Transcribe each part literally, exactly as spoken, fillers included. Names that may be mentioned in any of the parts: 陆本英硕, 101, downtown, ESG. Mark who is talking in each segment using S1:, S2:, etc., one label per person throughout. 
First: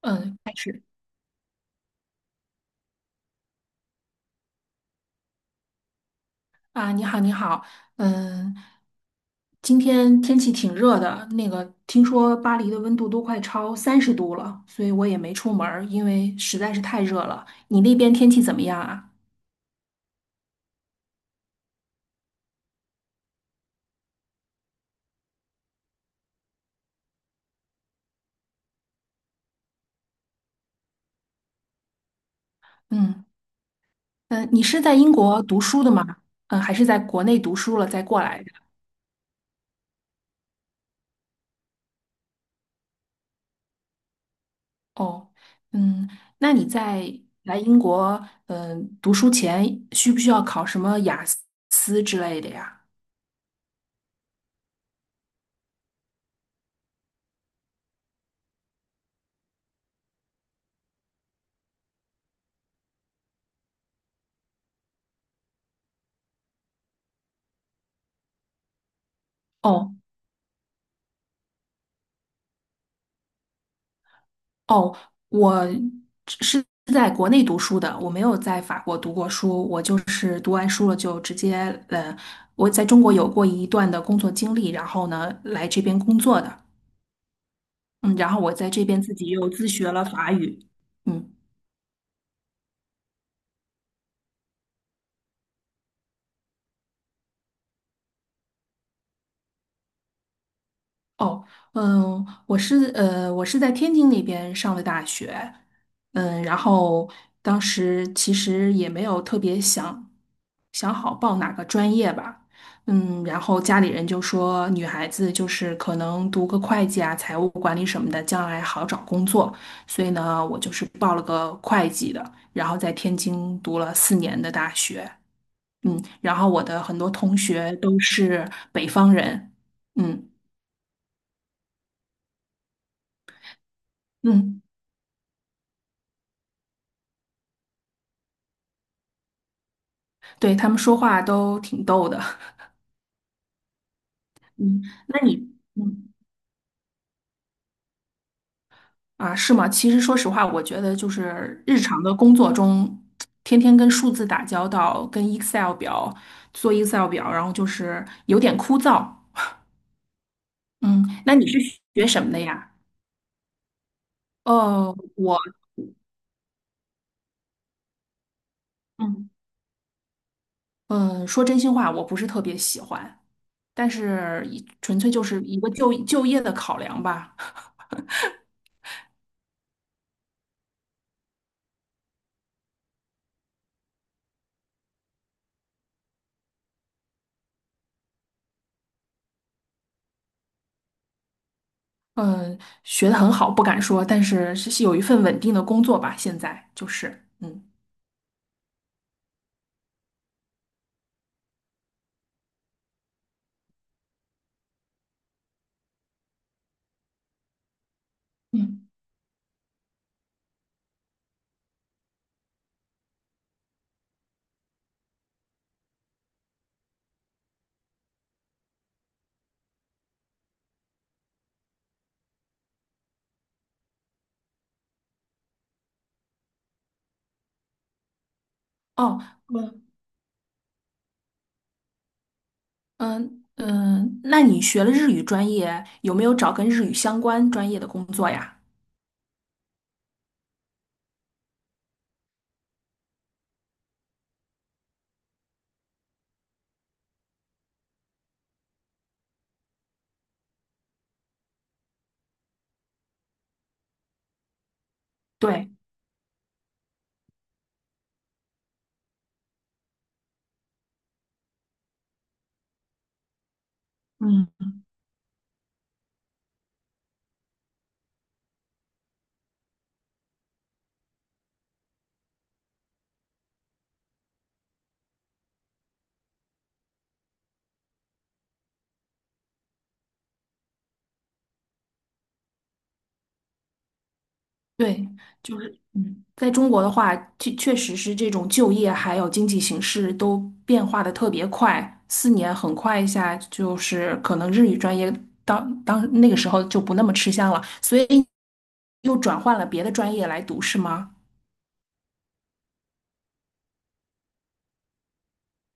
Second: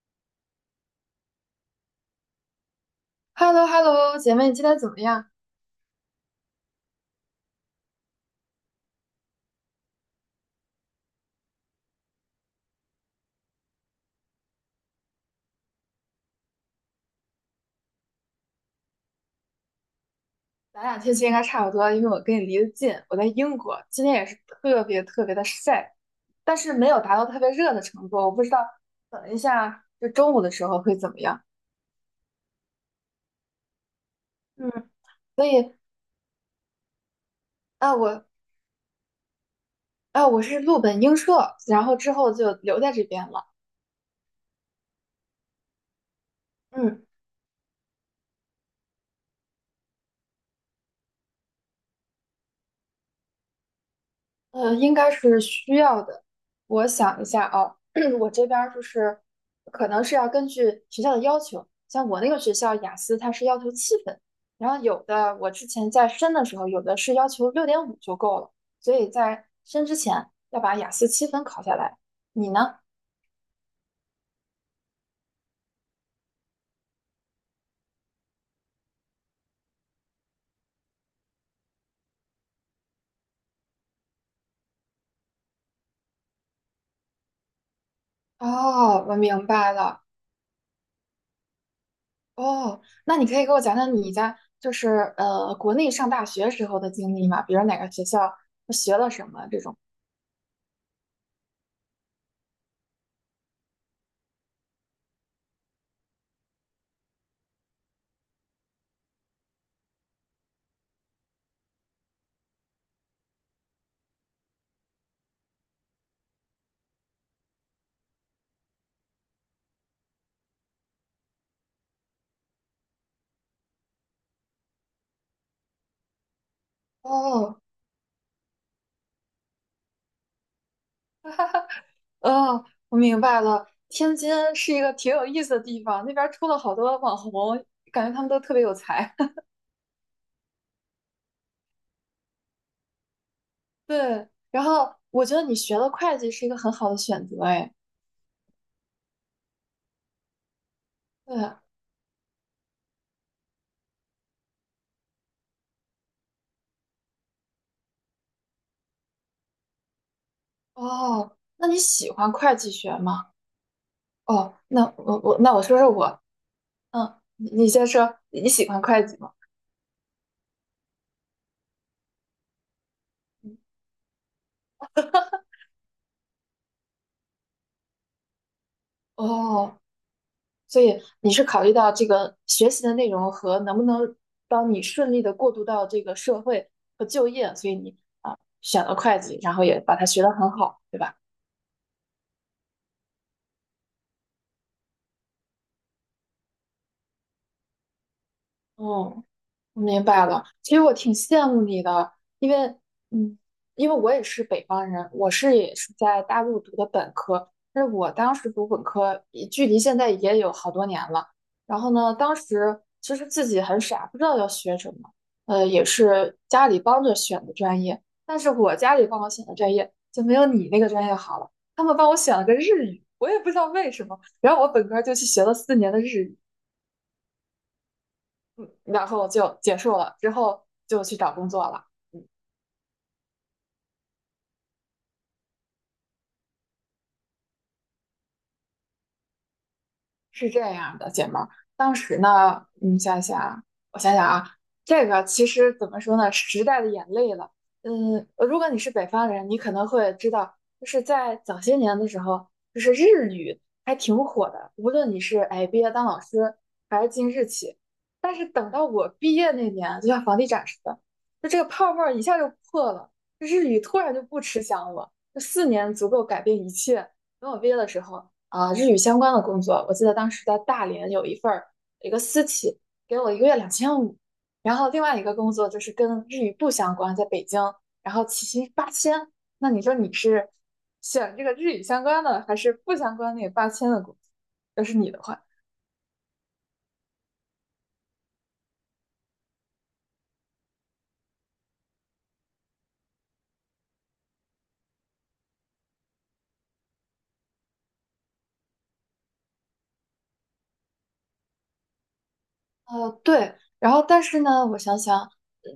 S1: 嗯，开始。
S2: h e l l o h e l l o 姐妹，你今天怎么样？
S1: 啊，你好，你好。嗯，今天天气挺热的，那个听说巴黎的温度都快超三十度了，所以我也没出门儿，因为实在是太热了。你那边天气怎么样啊？
S2: 咱俩天气应该差不多，因为我跟你离得近，我在英国，今天也是特别特别的晒，但是没有达到特别热的程度。我不知道，等一下就中午的时候会怎么样。
S1: 嗯嗯，呃你是
S2: 嗯，
S1: 在英国
S2: 所
S1: 读
S2: 以
S1: 书的吗？嗯，还是在国内读书了
S2: 啊，
S1: 再过
S2: 我
S1: 来的？
S2: 啊，我是陆本英硕，然后之后就留在这边了。
S1: 哦，嗯，那你
S2: 嗯。
S1: 在来英国嗯读书前需不需要考什么雅思之类的呀？
S2: 呃，应该是需要的。我想一下啊，我这边儿就是可能是要根据学校的要求，像我那个学校雅思它是要求七分，然后有的我之前在申的时候，有的是要求六点五就够了，所以在申
S1: 哦。
S2: 之前要把雅思七分考下来。你呢？
S1: 哦，我是在国内读书的，我没有在法国读过书，我就是读完书了就直接，呃，我在中国有过一段的工作经历，然后呢，来这边工作的。嗯，然后我在这边
S2: 哦，
S1: 自
S2: 我
S1: 己
S2: 明
S1: 又自
S2: 白
S1: 学
S2: 了。
S1: 了法语。嗯。
S2: 哦，那你可以给我讲讲你在就是呃国内上大学时候的经历吗？比如哪个学校学了什么这种？
S1: 哦，嗯，我是呃，我是在天津那边上的大学，嗯，然后当时其实也没有特别想想好报哪个专业吧，嗯，然后家里人就说女孩子就是可能读个会计啊、财务管理什么的，将来好找工作，所以呢，我就是报了个会计的，然后在天津读了四年的大学，嗯，然后我的很多同
S2: 哦，
S1: 学都是北方人，嗯
S2: 哦，我明白了。天津
S1: 嗯。
S2: 是一个挺有意思的地方，那边儿出了好多网红，感觉他们都特别有才。
S1: 对，他们说话都挺逗的。
S2: 对，然
S1: 嗯
S2: 后
S1: 那
S2: 我觉
S1: 你，
S2: 得你学了
S1: 嗯
S2: 会计是一个很好的选择，哎，
S1: 啊，是吗？其实说实话，我觉得就
S2: 对，
S1: 是日常的工作中，天天跟数字打交道，跟 Excel 表做 Excel 表，然后就是有点枯燥。嗯，
S2: 哦，
S1: 那你是
S2: 那你
S1: 学
S2: 喜
S1: 什
S2: 欢
S1: 么的
S2: 会计
S1: 呀？
S2: 学吗？哦，那
S1: 呃，
S2: 我
S1: 我，
S2: 我那我说说我，嗯，你你先说，你喜欢会计
S1: 嗯
S2: 吗？
S1: 嗯，说真心话，我不是特别喜欢，
S2: 嗯，
S1: 但是一纯粹就是一个就就业的考量吧。
S2: 哦，所以你是考虑到这个学习的内容和能不能帮你顺利的过渡到这个社会和就业，所以你啊选了会计，然后也把它学得很好，对吧？
S1: 嗯，学的很好，不敢说，但是是是有一份稳定的工作吧，现在就是，嗯。
S2: 嗯。我明白了，其实我挺羡慕你的，因为，嗯，因为我也是北方人，我是也是在大陆读的本科，但是我当时读本
S1: 嗯，
S2: 科，也距离现在也有好多年了。然后呢，当时其实自己很傻，不知道要学什么，呃，也是家里帮着选的专业，但是我家里帮我选的专业就没有你那个专业好了，他们帮我选了个日语，我也不知道为什么，然后我本科就去学了四年的日语。然
S1: 哦，
S2: 后就结
S1: 我
S2: 束了，之后就去找工作了。嗯，
S1: 嗯嗯，那你学了日语专业，有没有找跟日语相关专业的工作呀？
S2: 是这样的，姐妹儿，当时呢，你想想，我想想啊，这个其实怎么说呢，时代的眼泪了。嗯，如果你是北方人，你可能会知道，就是在早些年的时候，就是日语还挺火的，无论你是哎
S1: 对，
S2: 毕业当老师，还是进日企。但是等到我毕业那年，就像房地产似的，就这个泡沫儿一下就破了，就日语突然就不吃
S1: 嗯，
S2: 香了。就四年足够改变一切。等我毕业的时候。啊，日语相关的工作。我记得当时在大连有一份儿，一个私企给我一个月两千五，然后另外一个工作就是跟日语不相关，在北京，然后起薪八千。那你说你是选这个日语相关的，还是不相关那个八千的工作？要是
S1: 对，
S2: 你的话，
S1: 就是嗯，在中国的话，确确实是这种就业还有经济形势都变化的特别快，四年很快一下，就是可能日语专业当当那个时候就不那么吃香了，所以又转换了别的专业来读，是吗？
S2: 呃，对，然后但是呢，我想想，呃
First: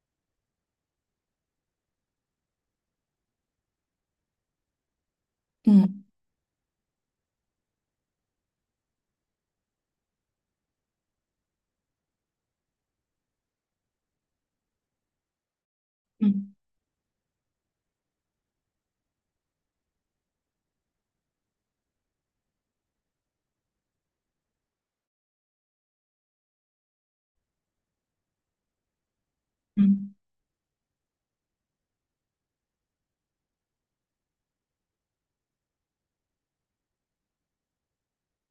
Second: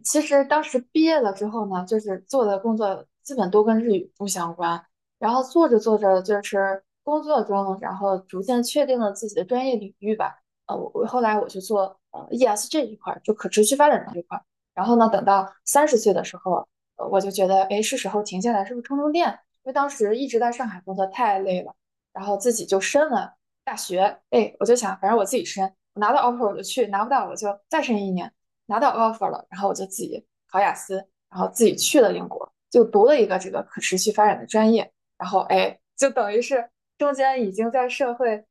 S2: 其实当时毕业了之后呢，就是做的工作基本都跟日语不相关，然后做着做
S1: 嗯
S2: 着就是工作中，然后逐渐确定了自己的专业领域吧。呃，我我后来我去做呃 E S G 这一块儿，就可持续发展这一块儿。然后呢，等到三十岁的时
S1: 嗯
S2: 候，呃我就觉得，哎，是时候停下来，是不是充充电？因为当时一直在上海工作太累了，然后自己就申了大学，哎，我就想，反正我自己申，我拿到 offer 我就去，拿不到我就再申一年，拿到 offer 了，然后我就自
S1: 嗯。
S2: 己考雅思，然后自己去了英国，就读了一个这个可持续发展的专业，然后哎，就等于是中间已经在社会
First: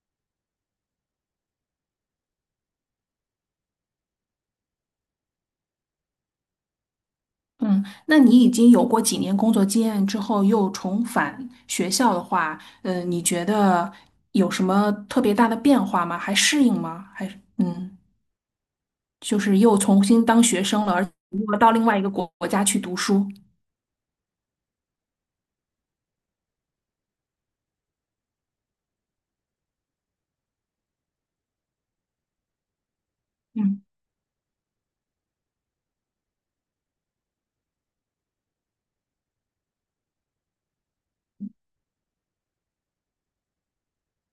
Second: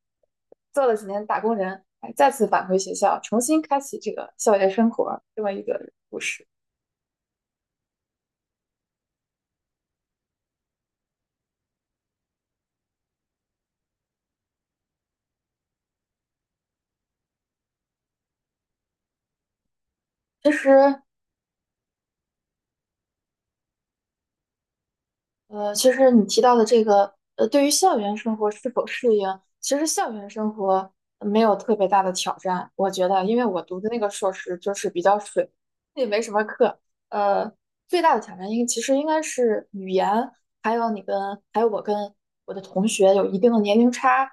S2: 做了几年打工人，哎，再次返回学校，重新开启这个校园生活，这么一个故事。
S1: 嗯，那你已经有过几年工作经验之后，又重返学校的话，嗯，你觉得有什么特别大的变化吗？还适应吗？还是嗯，就是又重新当
S2: 其
S1: 学
S2: 实
S1: 生了，而且又到另外一个国国家去读书。
S2: 呃，其实你提到的这个，呃，对于校园生活是否适应，其实校园生活没有特别大的挑战，我觉得，因为我读
S1: 嗯
S2: 的那个硕士就是比较水，也没什么课。呃，最大的挑战应其实应该是语言，还有你跟还有我跟我的同学有一定的年龄差，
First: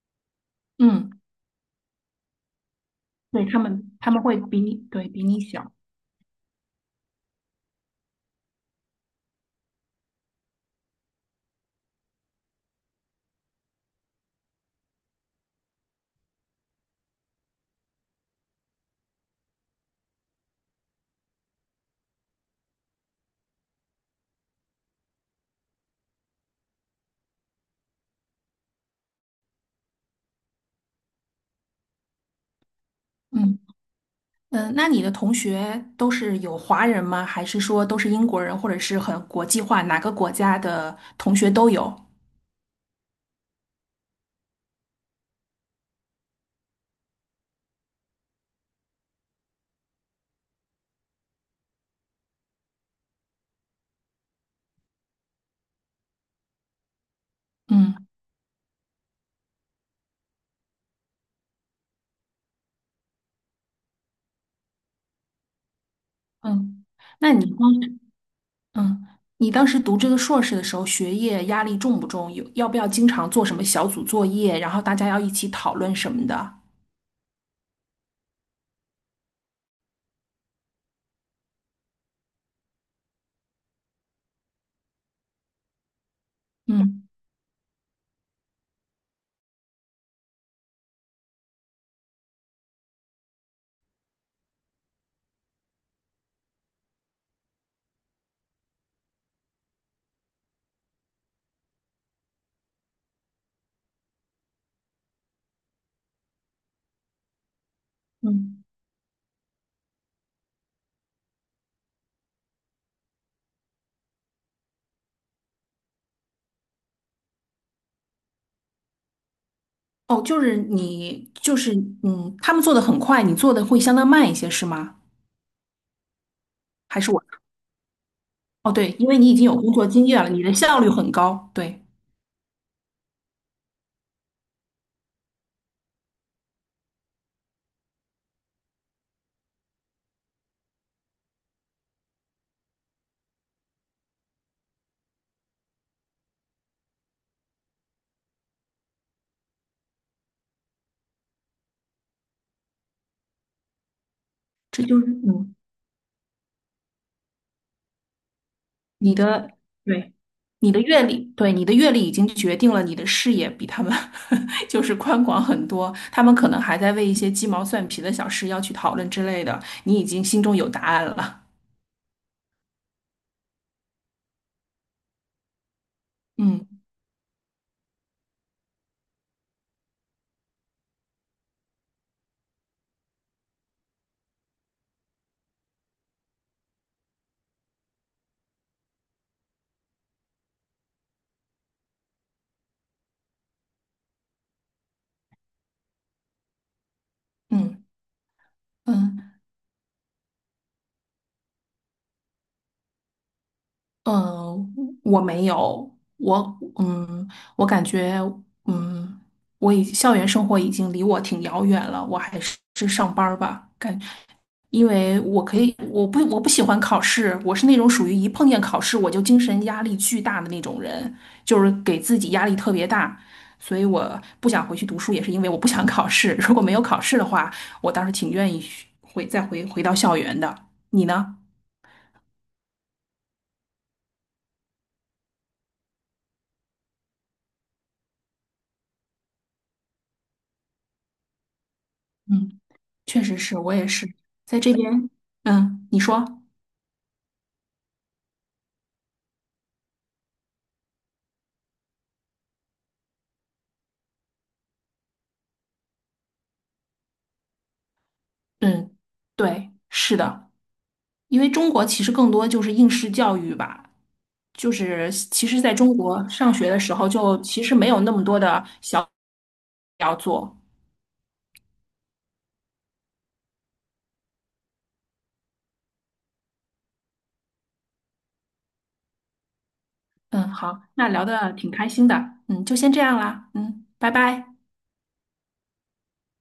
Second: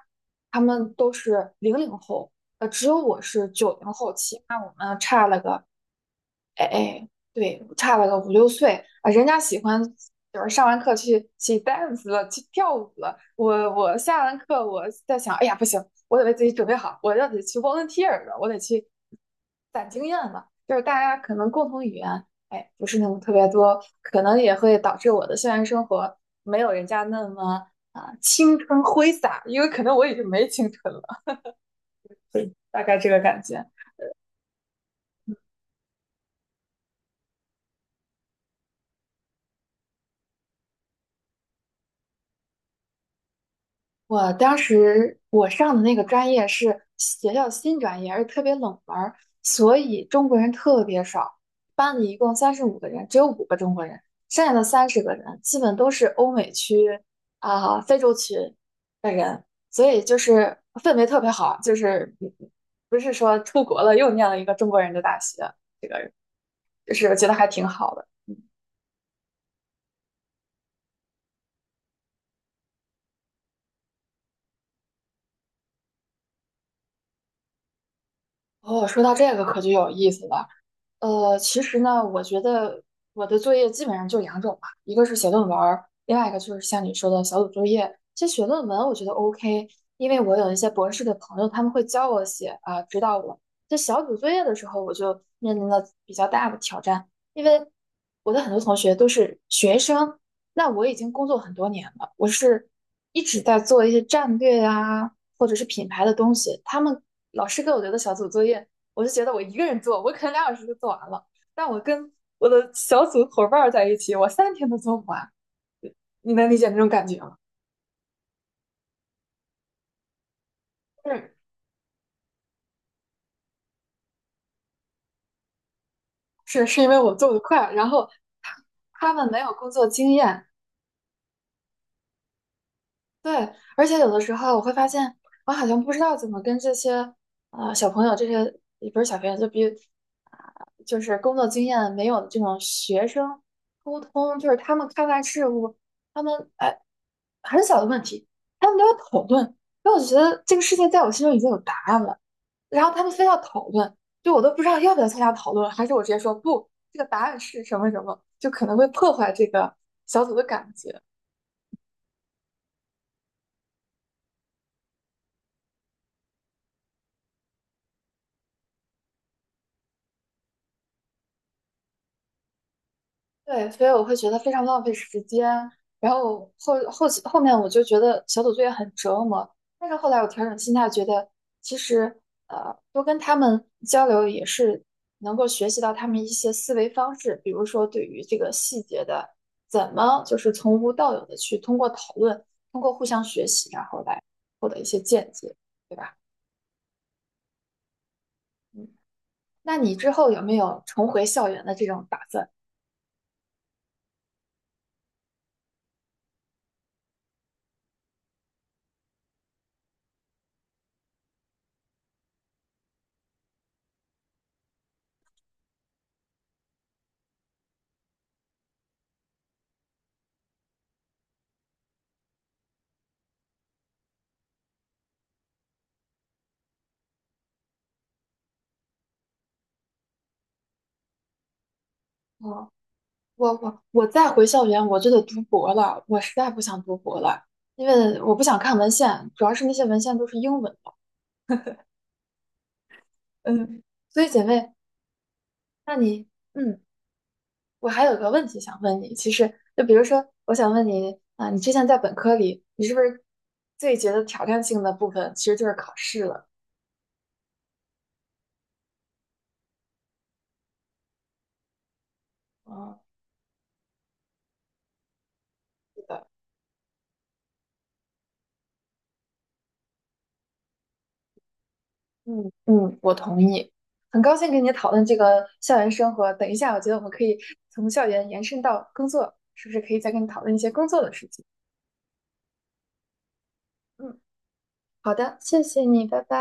S2: 他们都
S1: 嗯，
S2: 是零零后，呃，只有我
S1: 对，
S2: 是
S1: 他
S2: 九零
S1: 们他
S2: 后
S1: 们会
S2: 起，那
S1: 比
S2: 我
S1: 你
S2: 们
S1: 对比
S2: 差了
S1: 你小。
S2: 个。
S1: 嗯
S2: 哎哎，对，差了个五六岁啊，人家喜欢就是上完课去去 dance 了，去跳舞了。我我下完课我在想，哎呀不行，我得为自己准备好，我要得去 volunteer 了，我得去攒经验了。就是大家可能共同语言，哎，不是那么特别多，可能也会导致我的校园生活没有人家那么啊青春挥洒，因为可能我已经没青春了，对，大概这个感觉。
S1: 嗯，呃那你的同学都是有华人吗？还是说都是英国人，或者是很国际化，哪个国家的同学都有？
S2: 我当时我上的那个专业是学校新专业，而且特别冷门儿，所以中国人特别少。班里一共三十五个人，只有五个中国人，剩下的三十个人基本都是欧美区啊、非
S1: 嗯
S2: 洲区的人，所以就是氛围特别好，就是嗯不是说出国了又念了一个中国人的大学，这个
S1: 嗯。
S2: 就是觉
S1: 那
S2: 得
S1: 你
S2: 还挺
S1: 光
S2: 好的。
S1: 嗯，你当时读这个硕士的时候，学业压力重不重？有，要不要经常做什么小组作业，然后大家要一起讨论什么的？
S2: 哦，说到这个可就有意思了。呃，其实呢，我觉得我的作业基本上就两种吧，一个是写论文儿另外一个就是像你
S1: 嗯
S2: 说的小组作业。其实写论文我觉得 O K，因为我有一些博士的朋友，他们会教我写啊，指导我。在小组作业的时候，我就面临了比较大的挑战，因为我的很多同学都是学生，那我已经工作很多年了，我是一直在做一些战略啊，或者是品牌的东西。他们老师给我留的小组作
S1: 嗯，
S2: 业。我就觉得我一个人做，我可能两小时就做完了，但我跟我的小组伙伴在一起，我三天都做不完。你能理解那种感觉吗？
S1: 哦，就是你，
S2: 是，
S1: 就是嗯，他们做的很快，你做的会相当慢一些，是吗？
S2: 是，是，因为
S1: 还是
S2: 我
S1: 我？
S2: 做的快，然后他
S1: 哦，对，因
S2: 他
S1: 为
S2: 们
S1: 你已
S2: 没
S1: 经
S2: 有
S1: 有
S2: 工
S1: 工作
S2: 作
S1: 经
S2: 经
S1: 验了，你
S2: 验，
S1: 的效率很高。对，
S2: 对，而且有的时候我会发现，我好像不知道怎么跟这些呃小朋友，这些也不是小朋友，就比啊、就是工作经验没有的这种学生沟通，就是他们看待事物，他们哎很小的问题，他们都要讨论。因为我觉得这个事情在我心中已经有答案了，然后他们非要讨论，就我都不知道
S1: 这
S2: 要
S1: 就
S2: 不
S1: 是
S2: 要参加讨
S1: 嗯。
S2: 论，还是我直接说不，这个答案是什么什么，就可能会破
S1: 你
S2: 坏这
S1: 的
S2: 个
S1: 对，
S2: 小组的感
S1: 你的
S2: 觉。
S1: 阅历，对，你的阅历已经决定了你的视野比他们 就是宽广很多。他们可能还在为一些鸡毛蒜皮的小事要去讨论之类的，你已经心中有答案了。
S2: 对，所以我会觉得非常浪费时间。然后后
S1: 嗯
S2: 后期后面我就觉得小组作业很折磨，但是后来我调整心态，觉得其实呃多跟他们交流也是能够学习到他们一些思维方式，比如说对于这个细节的怎么就是从无到有的去通过讨论，通过互相学习，然后来获得一些见解，对吧？
S1: 嗯
S2: 嗯，
S1: 嗯，
S2: 那你之后有没有重回校园的这种打算？
S1: 嗯，我没有，我嗯，我感觉嗯，我已校园生活已经离我挺遥远了，我还是是上班儿吧，感，因为我可以，我不我不喜欢考试，我是那种属于一碰见考试我就精神压力巨大的那种人，就是给自己压力特别大，所以我不想回去读书，也是因为我不想考试。如果没有考试的话，我倒是挺愿意去回再回回到校园的。你呢？
S2: 我我我再回校园，我就得读博了。我实在不想读博了，因为我不想看文献，主要是那些文献都是英文的。
S1: 嗯。确实是我
S2: 嗯，
S1: 也是
S2: 所以姐
S1: 在这
S2: 妹，
S1: 边，嗯，
S2: 那
S1: 你说，
S2: 你，嗯，我还有个问题想问你。其实，就比如说，我想问你啊，你之前在本科里，你是不是最觉得挑战性的部分其实就是考试了？
S1: 嗯，对，是的，因为中国其实更多就是应
S2: 啊，
S1: 试教育吧，就是其实在中
S2: 是的，
S1: 国上学的时候就其实没有那么多的小要做，
S2: 嗯嗯，我同意。很高兴跟你讨论这个校园生活。等一下，我觉得我们可以从校园延伸到工作，是不是可以再跟你讨
S1: 嗯，
S2: 论一些
S1: 好，
S2: 工作
S1: 那
S2: 的
S1: 聊
S2: 事情？
S1: 的挺开心的，嗯，就先这样啦，嗯，拜
S2: 嗯，
S1: 拜。
S2: 好的，谢谢你，拜拜。